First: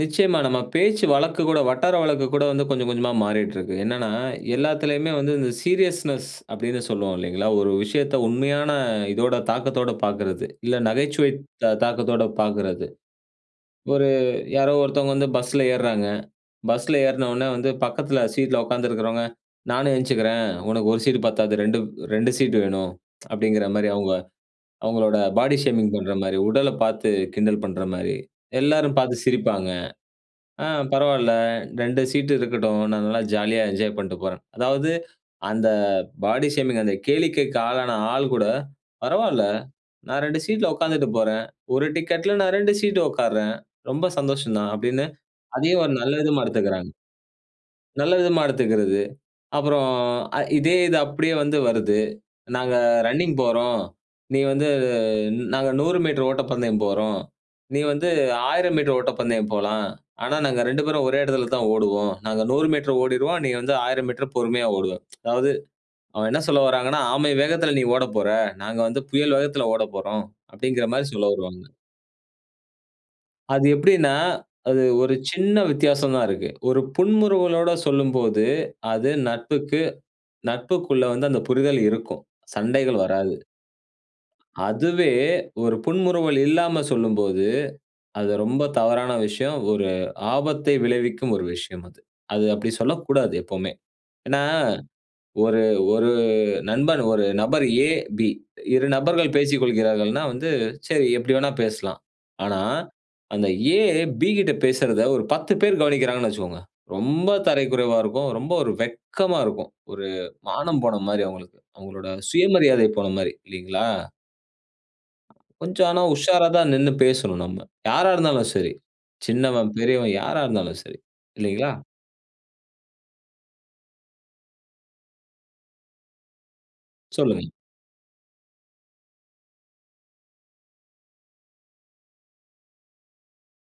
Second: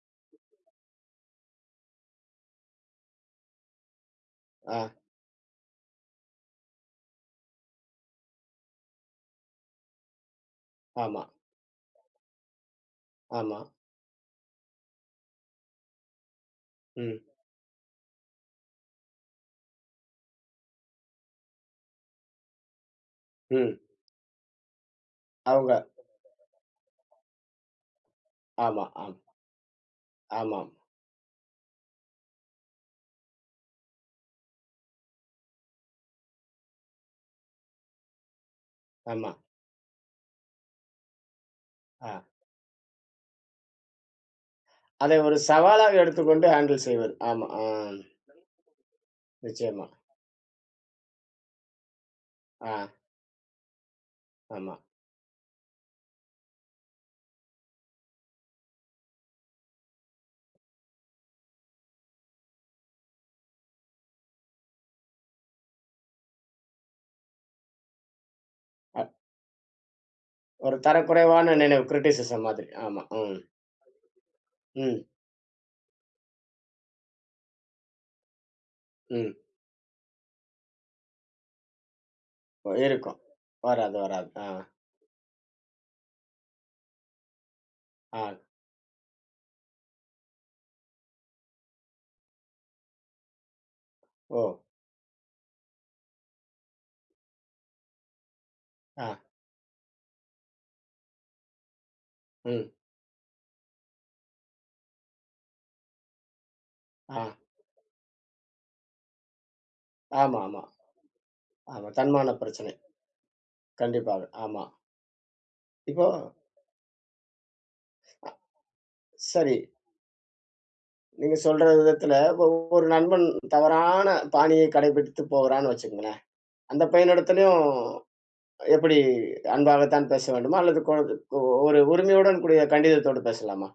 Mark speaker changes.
Speaker 1: நிச்சியமா. நம்ம பேச்சு வழக்கு கூட, வட்டார வழக்கு கூட வந்து கொஞ்சம் கொஞ்சமா மாறிட்டுருக்கு. என்னன்னா,
Speaker 2: ஆ.
Speaker 1: எல்லாத்திலயுமே வந்து இந்த சீரியஸ்னெஸ் அப்டின்னு சொல்லுவோம் இல்லைங்களா? ஒரு விஷயத்த உண்மையான இதோட தாக்கத்தோட பார்க்குறது. இல்ல
Speaker 2: ஆமா.
Speaker 1: நகைச்சுவை தா தாக்கத்தோட பார்க்குறது.
Speaker 2: ஆமா.
Speaker 1: ஒரு யாரோ ஒருத்தவங்க வந்து பஸ்ஸில ஏற்றாங்க. பஸ்ஸில
Speaker 2: ம்.
Speaker 1: ஏறன உடனே வந்து பக்கத்தில சீட்ல உட்கார்ந்து இருக்கிறவங்க. நானும் என்ச்சிக்குறேன் உனக்கு 1 சீட் பத்தாது. 2 2 சீட் வேணும். அப்டிங்கிற
Speaker 2: ம்.
Speaker 1: மாரி அவங்க அவங்களோட பாடி
Speaker 2: அவங்க.
Speaker 1: ஷேமிங் பண்ற மாரி, உடல பார்த்து கிண்டல் பண்ற மாரி
Speaker 2: ஆமா,
Speaker 1: எல்லாரும் பார்த்து
Speaker 2: ஆம்.
Speaker 1: சிரிப்பாங்க. ஆ
Speaker 2: ஆமாம்.
Speaker 1: பரவால்ல 2 சீட் இருக்கட்டும். நான் நல்லா ஜாலியா என்ஜாய் பண்ட்டு போறேன். அதாவது அந்த பாடி ஷேமிங் அந்த கேளிக்கைக்கு ஆளான ஆள் கூட
Speaker 2: ஆமா.
Speaker 1: "பரவால்ல நான் 2 சீட்ல உட்கார்ந்துட்டு போறேன். 1
Speaker 2: ஆ.
Speaker 1: டிக்கெட்டில நான் 2 சீட் உட்காருறேன். ரொம்ப சந்தோஷம் தான்." அப்டின்னு
Speaker 2: அதை ஒரு
Speaker 1: அதையும் ஒரு
Speaker 2: சவாலாக
Speaker 1: நல்ல விதமா
Speaker 2: எடுத்துக்கொண்டு, ஹேண்டில்
Speaker 1: எடுத்துக்கறாங்க.
Speaker 2: செய்வது, ஆமா. அ
Speaker 1: நல்ல விதமா எடுத்துக்கிறது.
Speaker 2: நிச்சயமா.
Speaker 1: அப்புறம் அ இதே இது அப்டியே வந்து வருது. "நாங்க
Speaker 2: ஆ.
Speaker 1: ரன்னிங் போறோம். நீ வந்து
Speaker 2: ஆமா.
Speaker 1: நாங்க 100 மீட்டர் ஓட்டப்பந்தயம் போறோம். நீ வந்து 1,000 மீட்டர் ஓட்டப்பந்தயம் போலாம். ஆனா, நாங்க 2 பேரும் ஒரே இடத்துல தான் ஓடுவோம். நாங்க 100 மீட்டர் ஓடிடுவோம் நீ வந்து 1,000 மீட்டர் பொறுமையா ஓடுவ. அதாவது அவங்க என்ன சொல்ல வராங்கன்னா, "ஆமை வேகத்தில நீ ஓட போற. நாங்க வந்து
Speaker 2: அ.
Speaker 1: புயல் வேகத்தில ஓட போறோம்."
Speaker 2: ஒரு
Speaker 1: அப்டிங்கிற மாரி சொல்ல
Speaker 2: தரக்குறைவான
Speaker 1: வருவாங்க.
Speaker 2: நினைவு கிரிட்டிசிசம் மாதிரி. ஆமா. ம்.
Speaker 1: அது எப்டின்னா, அது
Speaker 2: ம்.
Speaker 1: ஒரு சின்ன வித்தியாசம் தான் இருக்கு. ஒரு புன்முறுவலோட சொல்லும்போது, அது
Speaker 2: ம்.
Speaker 1: நட்புக்கு நட்புக்குள்ள வந்து அந்த புரிதல் இருக்கும். சண்டைகள்
Speaker 2: இருக்கும்.
Speaker 1: வராது.
Speaker 2: வராது, வராது. ஆ.
Speaker 1: அதுவே ஒரு புன்முறுவல் இல்லாம சொல்லும்போது, அது
Speaker 2: ஆ.
Speaker 1: ரொம்ப தவறான விஷயம். ஒரு ஆபத்தை விளைவிக்கும் ஒரு விஷயம் அது. அது அப்டி சொல்லக்கூடாது எப்பவுமே. ஏனா,
Speaker 2: ஓ!
Speaker 1: ஒரு 1 நண்பன் 1 நபர் எ, பி 2
Speaker 2: ஆ.
Speaker 1: நபர்கள் பேசிக்கொள்கிறார்கள்னா, வந்து சரி எப்டி வேணா பேசலாம். ஆனா
Speaker 2: ம்.
Speaker 1: அந்த ஏ, பி கிட்ட பேசுறத ஒரு 10 பேர் கவனிக்கிறாங்கன்னு வச்சுக்கோங்க. ரொம்ப
Speaker 2: ஆ.
Speaker 1: தரை குறைவா இருக்கும். ரொம்ப ஒரு வெட்கமா இருக்கும். ஒரு
Speaker 2: ஆமாமா.
Speaker 1: மானம் போன மாரி அவங்களுக்கு.
Speaker 2: ஆமா.
Speaker 1: அவங்களோட
Speaker 2: தன்மான பிரச்சனை.
Speaker 1: சுயமரியாதை போன மாரி இல்லைங்களா?
Speaker 2: கண்டிப்பாக, ஆமா.
Speaker 1: கொஞ்சம் ஆனா,
Speaker 2: இப்போ
Speaker 1: உஷாரா தான் நின்னு பேசணும் நம்ம. யாரா இருந்தாலும் சரி,
Speaker 2: சரி.
Speaker 1: சின்னவன் பெரியவன் யாரா இருந்தாலும் சரி,
Speaker 2: நீங்க சொல்ற
Speaker 1: இல்லைங்களா?
Speaker 2: விதத்தில ஒ ஒரு நண்பன் தவறான பாணியை கடைபிடித்து போகுறான்னு, வச்சுக்கங்களேன். அந்த
Speaker 1: சொல்லுங்க.
Speaker 2: பையனிடத்திலும் எப்டி அன்பாக தான் பேச வேண்டுமா? அல்லது கொ ஒரு உரிமையுடன் கூடிய கண்டிதத்தோடு பேசலாமா?